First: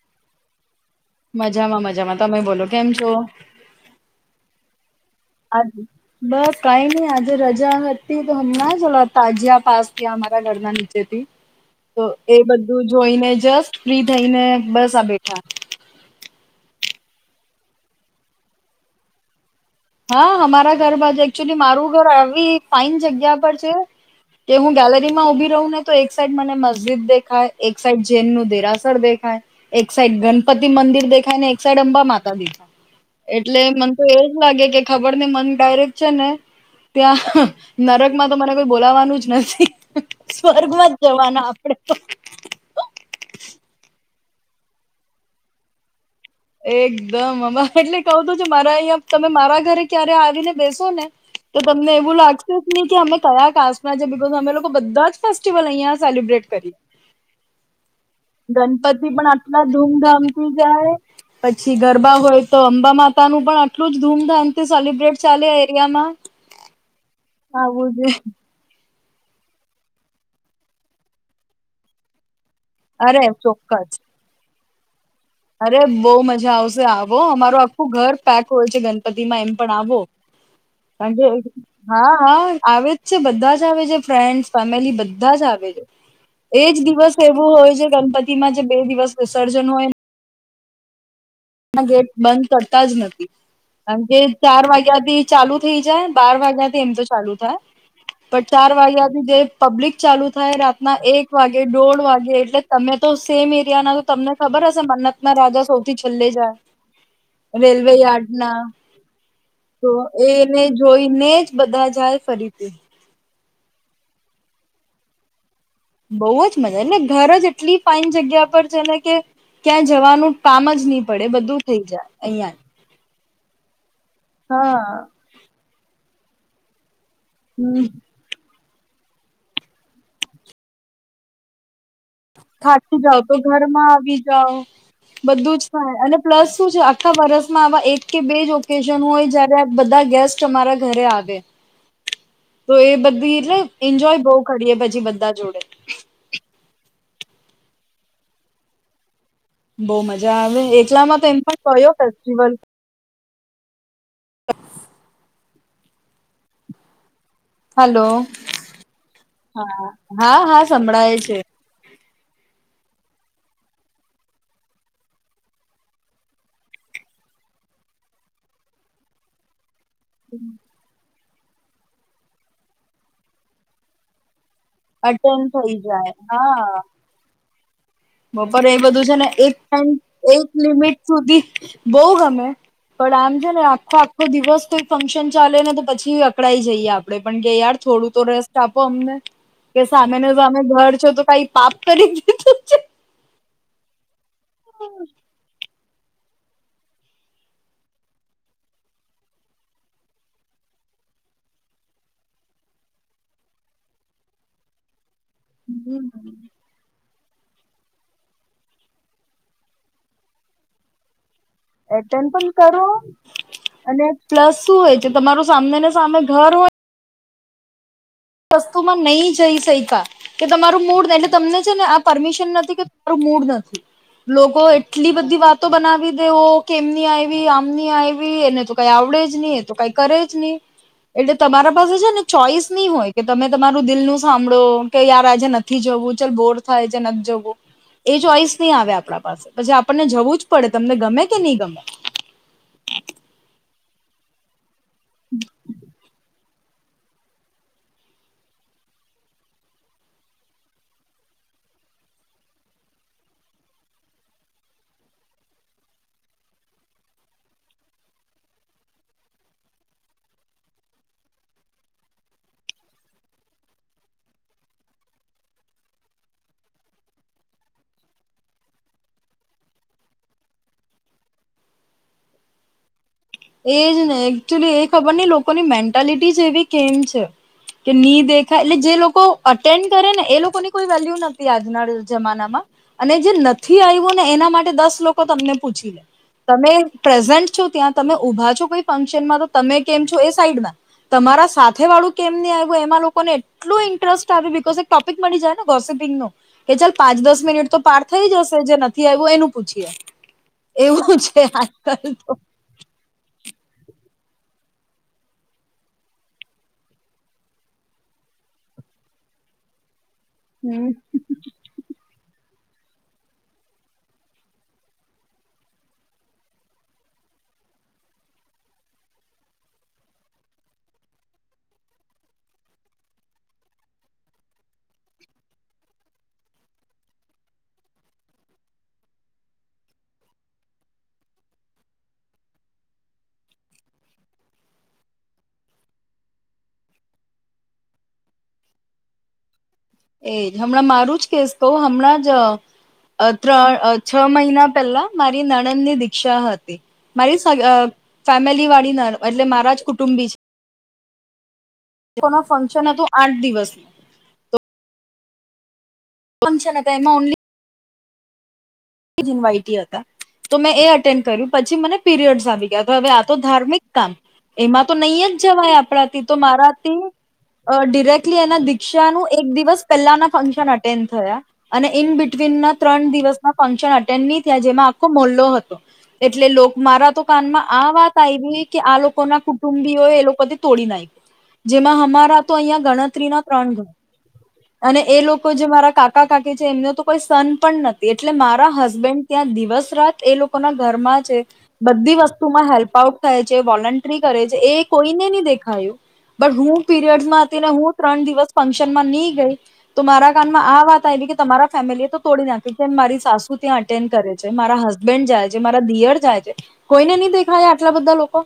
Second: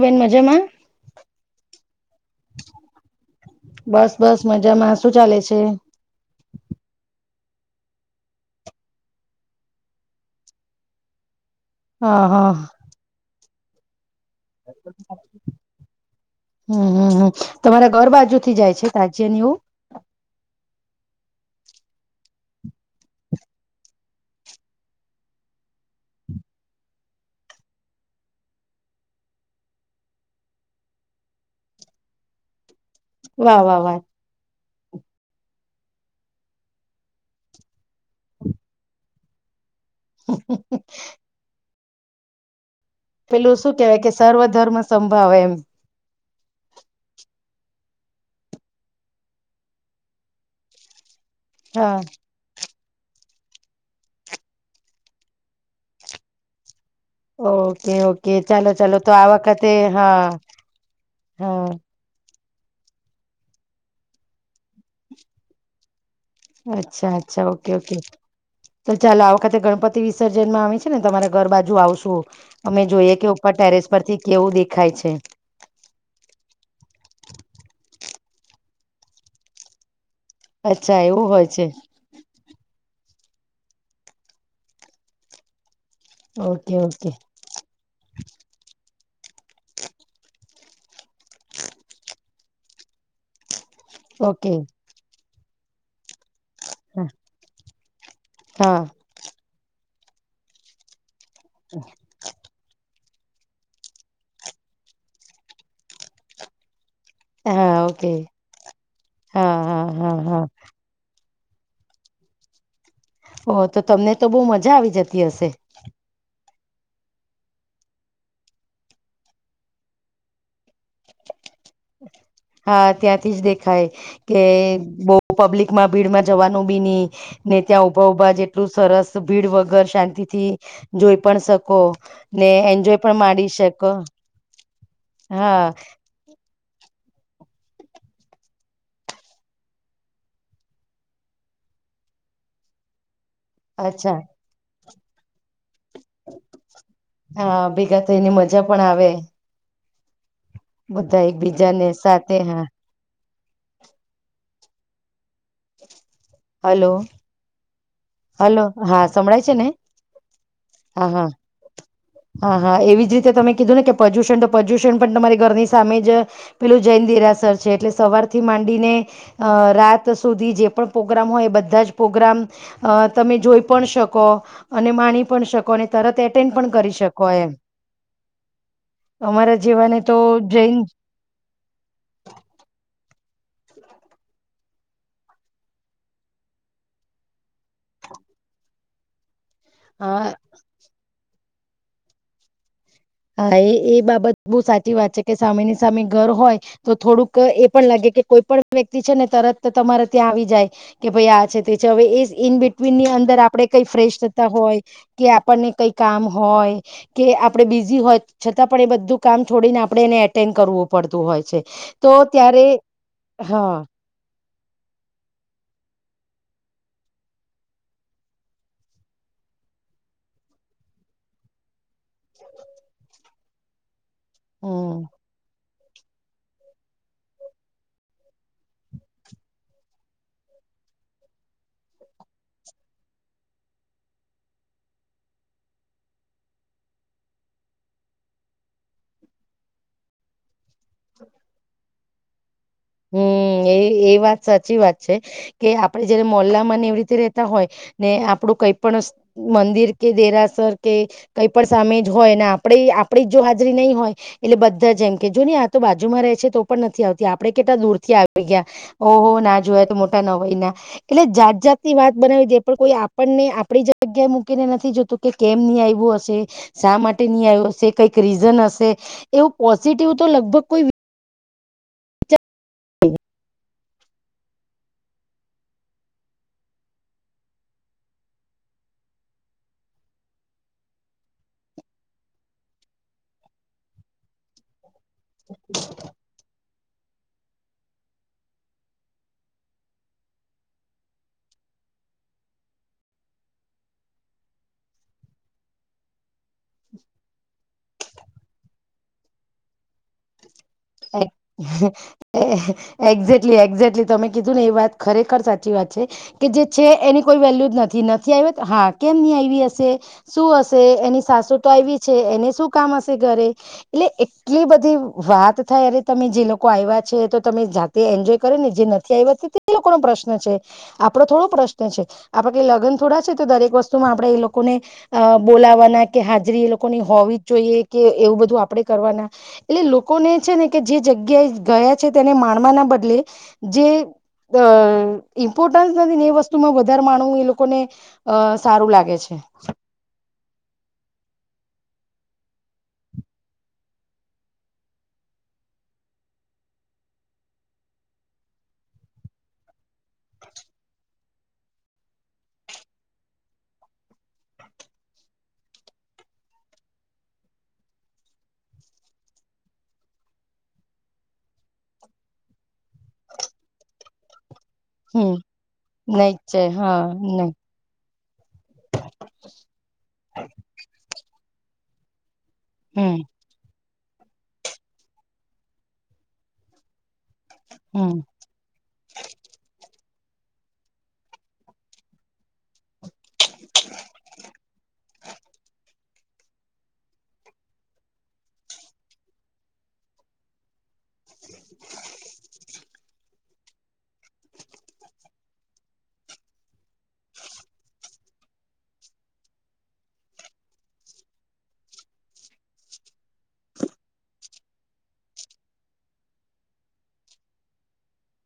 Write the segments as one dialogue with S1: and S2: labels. S1: બેન મજામાં
S2: મજામાં મજામાં તમે બોલો કેમ છો
S1: બસ બસ મજામાં શું ચાલે છે
S2: [unintelligible] બસ કઈ ની આજે રજા હતી તો હમ ના લોતા જિયા પાસ થયા અમારા ઘરના નીચેથી તો
S1: હા
S2: એ
S1: હા
S2: બધું જોઈને જસ્ટ ફ્રી થઈને
S1: [inaudible]
S2: બસ આ બેઠા
S1: હમ હમ હમ. તમારા ઘર બાજુ થી જાય છે તાજ્યા ને એવું.
S2: હા હમારા ઘર બાજુ એકચુલી મારું ઘર આવી ફાઇન જગ્યા પર છે. કે હું ગેલેરી માં ઉભી રહું ને તો એક સાઈડ મને મસ્જિદ દેખાય એક સાઈડ જેૈન નુ દેરાસર દે. એક સાઈડ ગણપતિ મંદિર દેખાય ને એક સાઈડ અંબા માતા દેખાય. એટલે
S1: વાહ વાહ
S2: મને
S1: વાહ
S2: તો એજ લાગે કે ખબર ને મને ડાયરેક્ટ છે ને. ત્યાં નરક માં તો મને કોઈ બોલાવાનું જ નથી. સ્વર્ગમાં જ જવાના આપણેે તો.
S1: પેલું શું કેવાય કે સર્વ ધર્મ સંભાવે એમ.
S2: એકદમ અ એટલે કઉ તો છું મારા અહીંયા તમે મારા ઘરે ક્યારે આવીને બેસો ને. તો તમને
S1: હા
S2: એવું લાગશે. નહી કે અમે કયા કાસ્ટમાં છે બિકોઝ અમે લોકો બધા જ ફેસ્ટિવલ અહિયાં સેલિબ્રેટ કરીએ.
S1: ઓકે ઓકે ચાલો
S2: ગણપતિ
S1: ચાલો તો આ
S2: પણ આટલા
S1: વખતે હા
S2: ધૂમધામથી જાય.
S1: હા
S2: પછી ગરબા. હોય તો અંબા માતા નું પણ આટલું જ ધૂમધામ થી સેલિબ્રેટ ચાલે આ એરિયામાં
S1: અચ્છા અચ્છા ઓકે
S2: આવું
S1: ઓકે.
S2: છે
S1: તો ચાલો આ વખતે ગણપતિ વિસર્જન માં અમે છે ને તમારે ઘર બાજુ આવશું. અમે જોઈએ
S2: અરે
S1: કે ઉપર ટેરેસ
S2: ચોક્કસ
S1: પરથી કેવું દેખાય છે.
S2: અરે બોવ મજા આવશે આવો અમારું આખું ઘર પેક હોય છે ગણપતિમાં એમ પણ આવો.
S1: અચ્છા એવું
S2: કારણકે
S1: હોય છે
S2: હા હા. આવે જ છે બધા જ આવે છે ફ્રેન્ડ્સ ફેમિલી બધા જ આવે છે.
S1: ઓકે
S2: એજ
S1: ઓકે
S2: દિવસ એવું હોય જે ગણપતિમાં જે બે દિવસ વિસર્જન હોયને. ગેટ બંધ કરતા જ નથી કારણ કે
S1: ઓકે
S2: ચાર વાગ્યા થી. ચાલુ થઈ જાય બાર વાગ્યાથી એમ તો ચાલુ થાય પણ ચાર
S1: હા
S2: વાગ્યાથી જે પબ્લિક. ચાલુ થાય રાતના એક વાગે, દોઢ વાગે એટલે તમે. તો સેમ એરિયાના તો તમને ખબર હશે મન્નતનાં રાજા સૌથી છેલ્લે જાય.
S1: હા હા ઓકે
S2: રેલ્વેયાર્ડનાં
S1: હા હા
S2: તો
S1: હા હા
S2: એને જોઈને જ. બધાં જાય ફરીથી.
S1: ઓ તો તમને તો બો મજા આવી જતી હશે.
S2: બોઉજ મજા એટલે ઘરજ એટલી ફાઈન જગ્યા પર છેને કે. ક્યાં જવાનું કામ જ ની પડે બધું થઈ જાય. અહિયાં
S1: હા, ત્યાંથી જ દેખાય કે
S2: હા
S1: બો પબ્લિકમાં ભીડમાં જવાનું બી ની. ને ત્યાં
S2: હમ
S1: ઊભા ઊભા જેટલું સરસ ભીડ વગર શાંતિથી જોઈ પણ શકો. ને
S2: થાકી
S1: એન્જોય પણ
S2: જાવતો
S1: માણી
S2: ઘરમાં
S1: શકો
S2: આવી જાવ બધું
S1: હા
S2: જ થાય અને પ્લસ શું છે આ. આખા વરસમાં આવા એક કે બેજ ઓકેશન હોય જયારે બધાં ગેસ્ટ મારા ઘરે આવે.
S1: [inaudible]
S2: તો એ બધી એટલે
S1: અચ્છા
S2: એન્જોય બો કરીએ પછી બધાં જોડે.
S1: હા, ભેગા થઈને મજા પણ આવે.
S2: બોવ મજા આવે એકલામાં
S1: બધા
S2: તો એમ પણ
S1: એકબીજાને
S2: કયો
S1: સાથે
S2: ફેસ્ટિવલ.
S1: હા હલો.
S2: હલો
S1: હલો હા, સંભળાય છેને
S2: હા હા
S1: હા
S2: સંભળાય
S1: હા.
S2: છે
S1: હા હા, એવી જ રીતે તમે કીધુંને કે પ્રદુષણ તો પ્રદુષણ પણ તમારી ઘરની સામે જ પેલું જે. દેરાસર છે એટલે સવારથી માંડીને અ રાત. ત સુધી જે પણ પ્રોગ્રામ હોય એ બધાં જ પ્રોગ્રામ અ તમે જોઈ પણ શકો. અને માણી પણ
S2: અટેન્ડ
S1: શકો
S2: થઈ
S1: અને
S2: જાય
S1: તરત એટેન્ડ પણ
S2: હા
S1: કરી શ.
S2: બપોરે એ બધું છેને એક
S1: અમારા
S2: થન
S1: જેવાને તો
S2: એક
S1: જૈન
S2: લિમિટ સુધી બો ગમે. પણ આમ. ને આખો આખો દિવસ કોઈ ફંક્શન ચાલેને તો પછી અકડાઈ જઈએ આપડે પણ કે યાર થોડુંતો રે. આપો અમને કે
S1: અ
S2: સામેને સામે ઘર છેતો કઈ પાપ કરી દીધો છે.
S1: હા, એ એ બાબત બો સાચી વાત છેકે સામેની. સામે ઘર હોય, તો થોડુંક એ પણ લાગે, કે કોઈ પણ વ્યક્તિ છેને, તરત તમારે ત્યાં આવી જાય. કે ભઈ આછે તેછે હવે, એ ઈન બિટવીનની અંદર આપડે કઈ ફ્રેશ થતાં, હોય કે આપણને કઈ કામ
S2: હમ.
S1: હોય, કે આપડે બી હોય, છતાં પણ એ બધું કામ છોડીને આપડે એને એટેન્ડ કરવું પડતું હોય. છે તો
S2: એટેન્ડ પણ
S1: ત્યારે
S2: કરો,
S1: હા
S2: અને પ્લસ શું હોય છે, તમારું સામનેને સામે ઘર હોય વસ્તુમાં નઈ જઈ, શયકા કે તમારું મૂડ એટલે તમને છેને, આ પરમિશન નથી, કે મૂડ નથી, લોકો
S1: હમ
S2: એટલી બધી, વાત તો બનાવી દેવો કેમની આયવી, આમની આયવી એને તો કઈ આવડે જ ની એતો કઈ કરે જ ની. એટલે તમારા પાસે છેને, ચોઈસની હોય. કે તમે તમારું દિલનું સાંભળો કે યાર આજે નથી, જવું ચાલ બોર થાય છે, નથી જવું એ ચોઈસની આવે આપરા પાસે પછી આપણને જવું, જ પડે તમને ગમે, કે ની ગમે.
S1: હમ, એ એ વાત સાચી વાત છે, કે આપડે જયારે મોલ્લા એવી રીતે રેતા હોય, ને આપડું કઈ પણ મંદિર કે દેરાસર, કે કઈ પણ સામે જ હોય, ને આપડી આપડી જ જો હાજરી નય હોય, એટલે બધાં જ એમ કે જોની આતો બાજુમાં રહે છે, તો પણ નથી, આવતી આપ આપરે કેટલા દૂરથી આવી ગયાં, હો હો ના જોયા, તો મોટા ન હોયનાં એટલે જાત જાતની, વાત બના જે પણ કોઈ આપણને આપરી જગ્યાએ મૂકીને નથી, જોતું કે કેમની આયવું હશે, શા માટે ની આયવું, હશે કઈંક રીઝન હશે એવું પોઝિટિવતો લગભગ કોઈ [inaudible]
S2: એજને એકચુલી એ ખબરની લોકોની, મેન્ટાલિટી જ એવી કેમ છે. ની દેખાય એટલે જે લોકો અટેન્ડ કરેને, એ લોકોને કોઈ વેલ્યુ નથી, આજના જમાનામાં. અને જે નથી, આયવુંને એના માટે દસ લો તમને પૂછીલે તમે પ્રેઝન્ટ છો, ત્યાં તમે ઉઊભા છો, કોઈ ફંક્શનમાં તો તમે કેમ છો? એ સાઈડમાં તમારા સાથે વાળું કેમ ની આવ્યું, એમાં લોકોને એટલું ઇન્ટરેસ્ટ આવે, બિકઝ એક ટોપિક મળી જાય નેો કે ચાલ પાંચ-દસ મિનિટ, તો પાર થઈ, જશે જે નથી, આવ્યું એનું પૂછીએ. એવું છે, આજકાલ તો
S1: એક્ઝેક્ટલી. એક્ઝેક્ટલી, તમે કીધું ને એ વાત ખરેખર સાચી વાત છે, કે જે છે એની કોઈ વેલ્યુ જ નથી. નથી આવ હા, કેમ ની આવી હશે? શું હશે? એની સાસુ તો આવી. છે, એને શું કામ હશે ઘરે? એટલે એટલી બધી વાત. થ અ્યારે તમે જે લોકો આવ્યા છે, તો તમે જાતે એન્જોય કરો ને જે નથી, આવ્યા તે લોકો ન પ્રશ્ન છે. આપડો થોડો પ્રશ્ન છે. આપડ લગ્ન થોડા છે, તો દરેક વસ્તુમાં આપણે એ લોકોને બોલા. કે હાજરી, એ લોકોની હોવી જ જોઈએ, કે એવું બધું આપડે કરવાના, એટલે લોકોને છેને, કે જે જગ્યાએ ગયા છે. તેને માણવાના બદલે જે અ ઇમ્પોર્ટન્સ નથી, ને એ વસ્તુમાં વધારે માણવું, એ લોકોને અ સારું લાગે છે. [inaudible]
S2: એજ, હમણાં મારું જ કેસ કહ, હમણાં જ. અ ત્રણ છ, મહિના પહેલા મારી નણંદની દીક્ષા હતી. મારી ફેમિલી વાળીના, એટલે મારા જ કુટુંબી છે. નું ફંક્શન હતું, આઠ દિવસનું તો ઓ છેના, પ એમાં ઓન્લી [unintelligible] તો મેં એ અટેન્ડ કર્યું, પછી મને પીરિયડ્સ આવી ગયા, હવે આ તો ધાર્મિક કામ. એમાં તો નહી,
S1: હમ
S2: જ જવાય આપણાથી.
S1: નહી
S2: તો
S1: જ છે
S2: મારાથી
S1: હા નહી
S2: અ ડિરેક્ટલી એના દીક્ષાનું, એક દિવસ પહેલાના ફંક્શન અટેન્ડ થયા. અને ઇન બિટવીન, ના ત્રણ
S1: હમ
S2: દિવસના ન થયા, જેમાં આખો મોલ્લો હતો. એટલે મારા મા આ
S1: હમ
S2: વાત આવી કે, આ લોકો ના કુટુંબીઓ, એ લોકો તોડી નાખ, જેમાં અમારા તો અહં ગણ. સત્રીના ત્રણ ગણ અને એ લોકો જે મારા કા કા કાકી છે એમને તો કોઈ સન પણ નથી એટલે મારા હસબેન્ડ ત્યાં દિવસ રાત એ લોકોના ઘરમાં છે બધી વસ્તુમાં હેલ્પ આઉટ થાય છે વોલન્ટ્રી કરે છે એ કોઈને નહી દેખાયું બટ હું પીરિયડસમાં હતી ને હું ત્રણ દિવસ ફંક્શનમાં નહી ગઈ તો મારા કાનમાં આ વાત આવી કે તમારા ફેમિલી એ તોડી નાખી મારી સાસુ ત્યાં અટેન્ડ કરે છે મારા હસબન્ડ જાય છે મારા દીયર જાય છે કોઈને નહી દેખાયા આટલા બધા લોકો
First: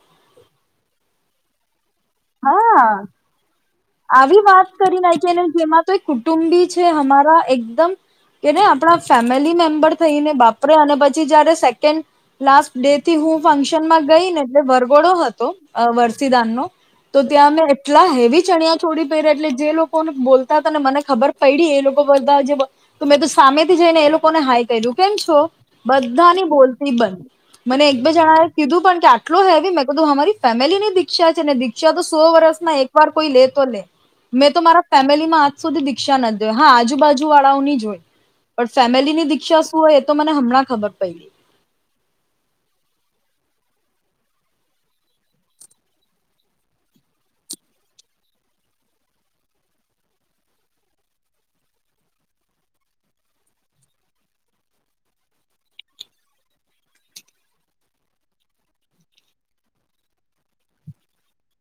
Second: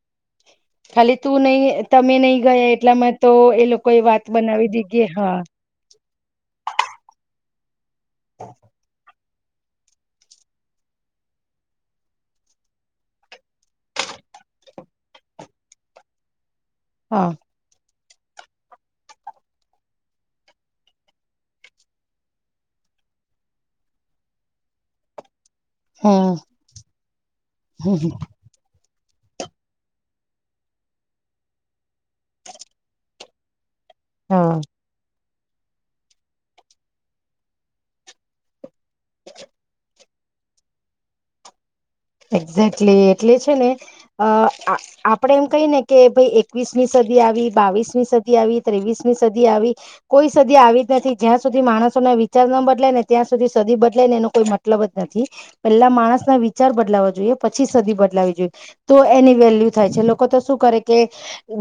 S1: ખાલી તું નહી તમે નહી ગયા
S2: હા
S1: એટલામાં તો એ લોક
S2: આવી વાત કરી નાયખી અને જેમાં તો કુટુંબી છે અમારા એકદમ કેને આપણા ફેમિલી મેમ્બર થઈને વાપરે અને પછી જયારે સેકન્ડ લાસ્ટ ડેથી હું ફંક્શનમાં ગઈને એટલે વરઘોડો હતો વરસીદાન નો તો
S1: હા
S2: ત્યાં અમે એટલા હેવી ચણિયા ચીળી પહેર્યા એટલે જે લોકોને બોલતા હતાને મને ખબર પયડી એ લોકો બધા જે ત મે તો સામેથી જઈ ને એ લોકોને હાઈ કર્યું કેમ છો.
S1: હમ
S2: બધાની બોલતી બન મને
S1: હ
S2: એક બે જણાએ કીધું પણ કે આટલો હેવી મેં કધું અમારી ફેમિલી ની દિક્ષા છે ને દીક્ષા તો સો વર્ષમાં એક વાર કોઈ લે તો લે
S1: હા
S2: મેં તો મારા ફેમિલીમાં આજ સુધી દીક્ષા નથી જોઈ હા આજુબાજુ વાળાઓની હોય પણ ફેમિલીની દીક્ષા શું હોય એ તો મને હમણાં ખબર પયડી
S1: એક્ઝેક્ટલી એટલે છે ને અ આપણે એમ કહી ને કે ભાઈ એકવીસમી સ ડી આવી બાવીસમી સદી આવી ત્રેવીસમી સદી આવી કોઈ સદી આવી જ નથી જ્યાં સુધી માણસો વિચાર બદલાય ન ત્યાં સુધી સદી બદલાય ને એનો કોઈ મતલબ જ નથી પેલા માણસના વિચાર વિચાર બદલાવા જોઈએ પછી સદી બદલાવી જોઈએ તો એની વેલ્યુ થાય છે લોકો તો શું કરે કે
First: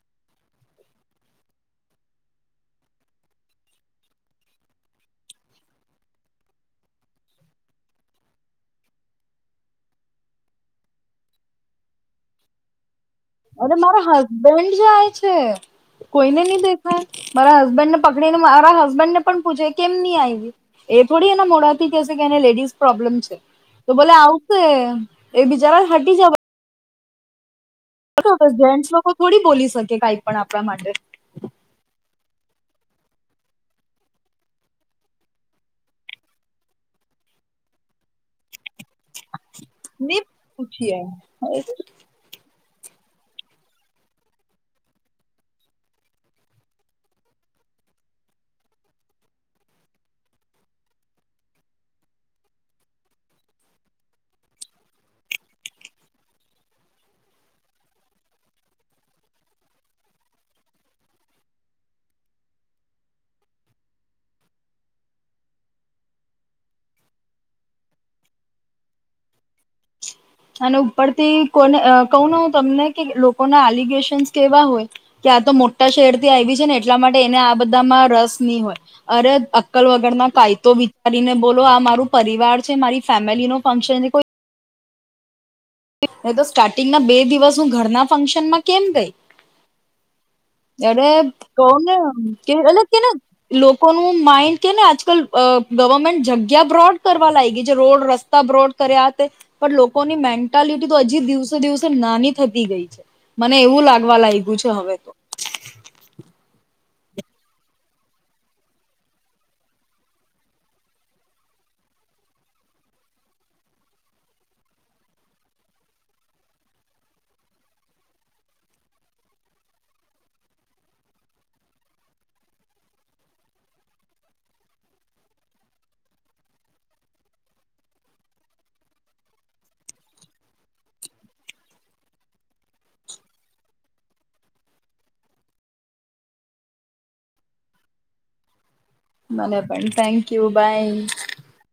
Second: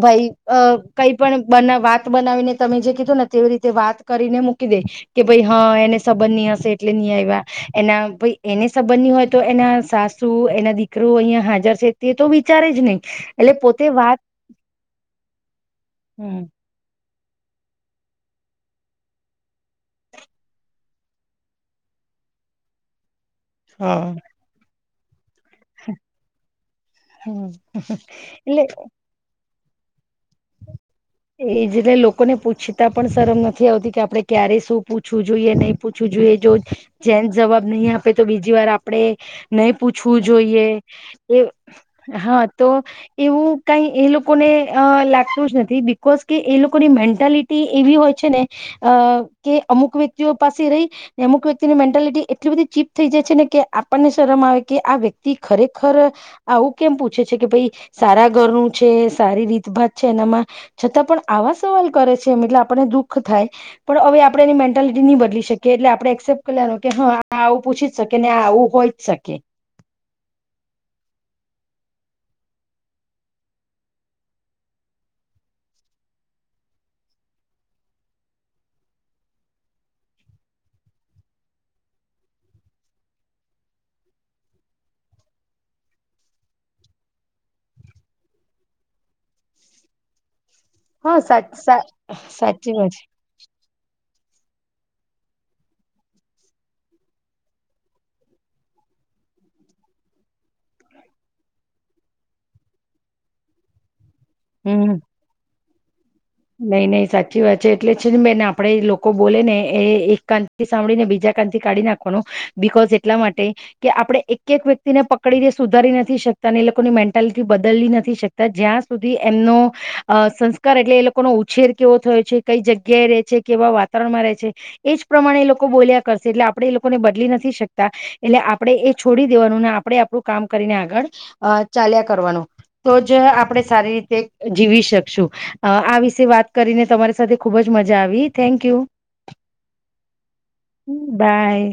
S1: ભાઈ અ કઈ પણ બન વાત બનાવીને તમે જે કીધું ને તેવી રીતે વાત કરીને મૂકી દે કે ભાઈ હા એને સંબંધની હશે એટલે નહી આવ્યા એના એને સંબંધની હોય તો એના સાસુ એના દીકરો અહિયાયા હાજર છે તે તો વિચારે જ નહી એટલે
S2: અને
S1: પોતે
S2: મારા
S1: વાત
S2: હસબેન્ડ જાય છે
S1: હમ
S2: કોઈને ની દેખાય મારા હસબન્ડ ને પકડીને મારા હસબન્ડ ને પણ પૂછે કેમ ની આવી એ થોડી એના મોડા થી કે શે કે લેડીઝ પ્રોબ્લેમ છે તો ભલે આવશે એ બિચારા હટી જવા
S1: હમ
S2: બ બસ
S1: એટલે
S2: જેન્ટ્સ લોકો થોડી બોલી શકે કઈક પણ આપણા માટે
S1: એજ એટલે લોકોને પૂછતા પણ શરમ નથી આવતી કે આપણે ક્યારે શું પૂછવું જોઈએ નહી પૂછવું જોઈએ જો જેનટસ જવાબ નહીં આપે તો બીજી વાર આપ આપણે નહી
S2: ની
S1: પૂછવું જોઈએ
S2: પૂછીએ.
S1: એ હા તો એવું કઈ એ લોકોને અ લાગતું જ નથી બીકોઝ કે એ લોકોની મેન્ટાલિટી એવી હોય છે ને અ કે અમુક વ્યક્તિઓ પાસે રહી અમુક વ્યક્તિની મેન્ટાલિટી એટલી બધી ચીપ થઈ જાય છે ને કે આપણને શરમ આવે કે આ વ્યક્તિ ખરેખર આવું કેમ પૂછે છે કે ભાઈ સારા ઘરનું છે સારી રીતભાત છે એનામાં છતાં પણ આવા સવાલ કરે છે એમ એટલે આપણને દુઃખ થાય પણ હવે આપણે એની મેન્ટાલિટી નહી બદલી શકીએ એટલે આપણે એક્સેપ્ટ કર લેવાનું કે હ આ આવું પૂછી જ શકી ને આવું હોય જ શકે
S2: [unintelligible] અને ઉપરથી કોને કવુ ના હ તમને કે લોકોના એલિગેશનસ કેવા હોય આ તો મોટા શહેરથી આવી છે ને એટલા માટે એને આ બધામાં રસની હોય અરે અક્કલ વગરના કાય તો વિચારીને બોલો આ મારું પરિવાર છે મારી ફેમિલી નો ફંક્શન છે કોઈ મેં તો સ્ટાર્ટિંગના બે દિવસ હું ઘરના ફંક્શનમાં કેમ ગઈ એરે
S1: હા સાચ સા
S2: કહને કે
S1: સાચી
S2: અલગ
S1: વાત
S2: કે ના લો કોનુ માઇન્ડ કે ને આજકાલ અ ગવર્મેન્ટ જગ્યા બ્રોડ કરવા લાગ ગઈ છે રોડ રસ્તા બ્રોડ કરે આ તે પણ લોકોની મેન્ટાલિટી હજી દિવસે દિવસે નાની થતી ગઈ છે મને એવું લાગે ગવા લાગ્યું છે હવે
S1: હમ
S2: તો
S1: નઈ નહીં સાચી વાત છે એટલે છે ને બેને આપડે લોકો બોલે ને એ એક કાંતથી સાંભળી ને બીજા કાંતથી [unintelligible] બીકોઝ એટલા માટે કે આપણે એક એક વ્યક્તિને પકડીને સુધારી નથી શકતા ની મેન્ટાલિ બદલી નથી શકતા જ્યાં સુધી એમનો સંસ્કાર એટલે એ લો લોકોનો ઉછેર કેવો થયો છે કઈ જગ્યા એ રે છે કેવા વાતાવરણમાં રહે છે એજ પ્રમાણે લોકો બોલ્યા કર એટલે આપણેે એ લોકોને બદલી નથી શકતા એટલે આપણે એ છોડી દેવાનું ને આપણે આપણું કામ કરીને આગળ અ ચાલ્યા કરવાનો તો જ આપણે સારી રીતે જીવી શકશું અ આ વી શે વાત કરીને તમારી સાથે ખુબ જ મજા આવી થેન્ક યુ
S2: મને પણ થેન્કયુ બાય [unintelligible]
S1: બાય.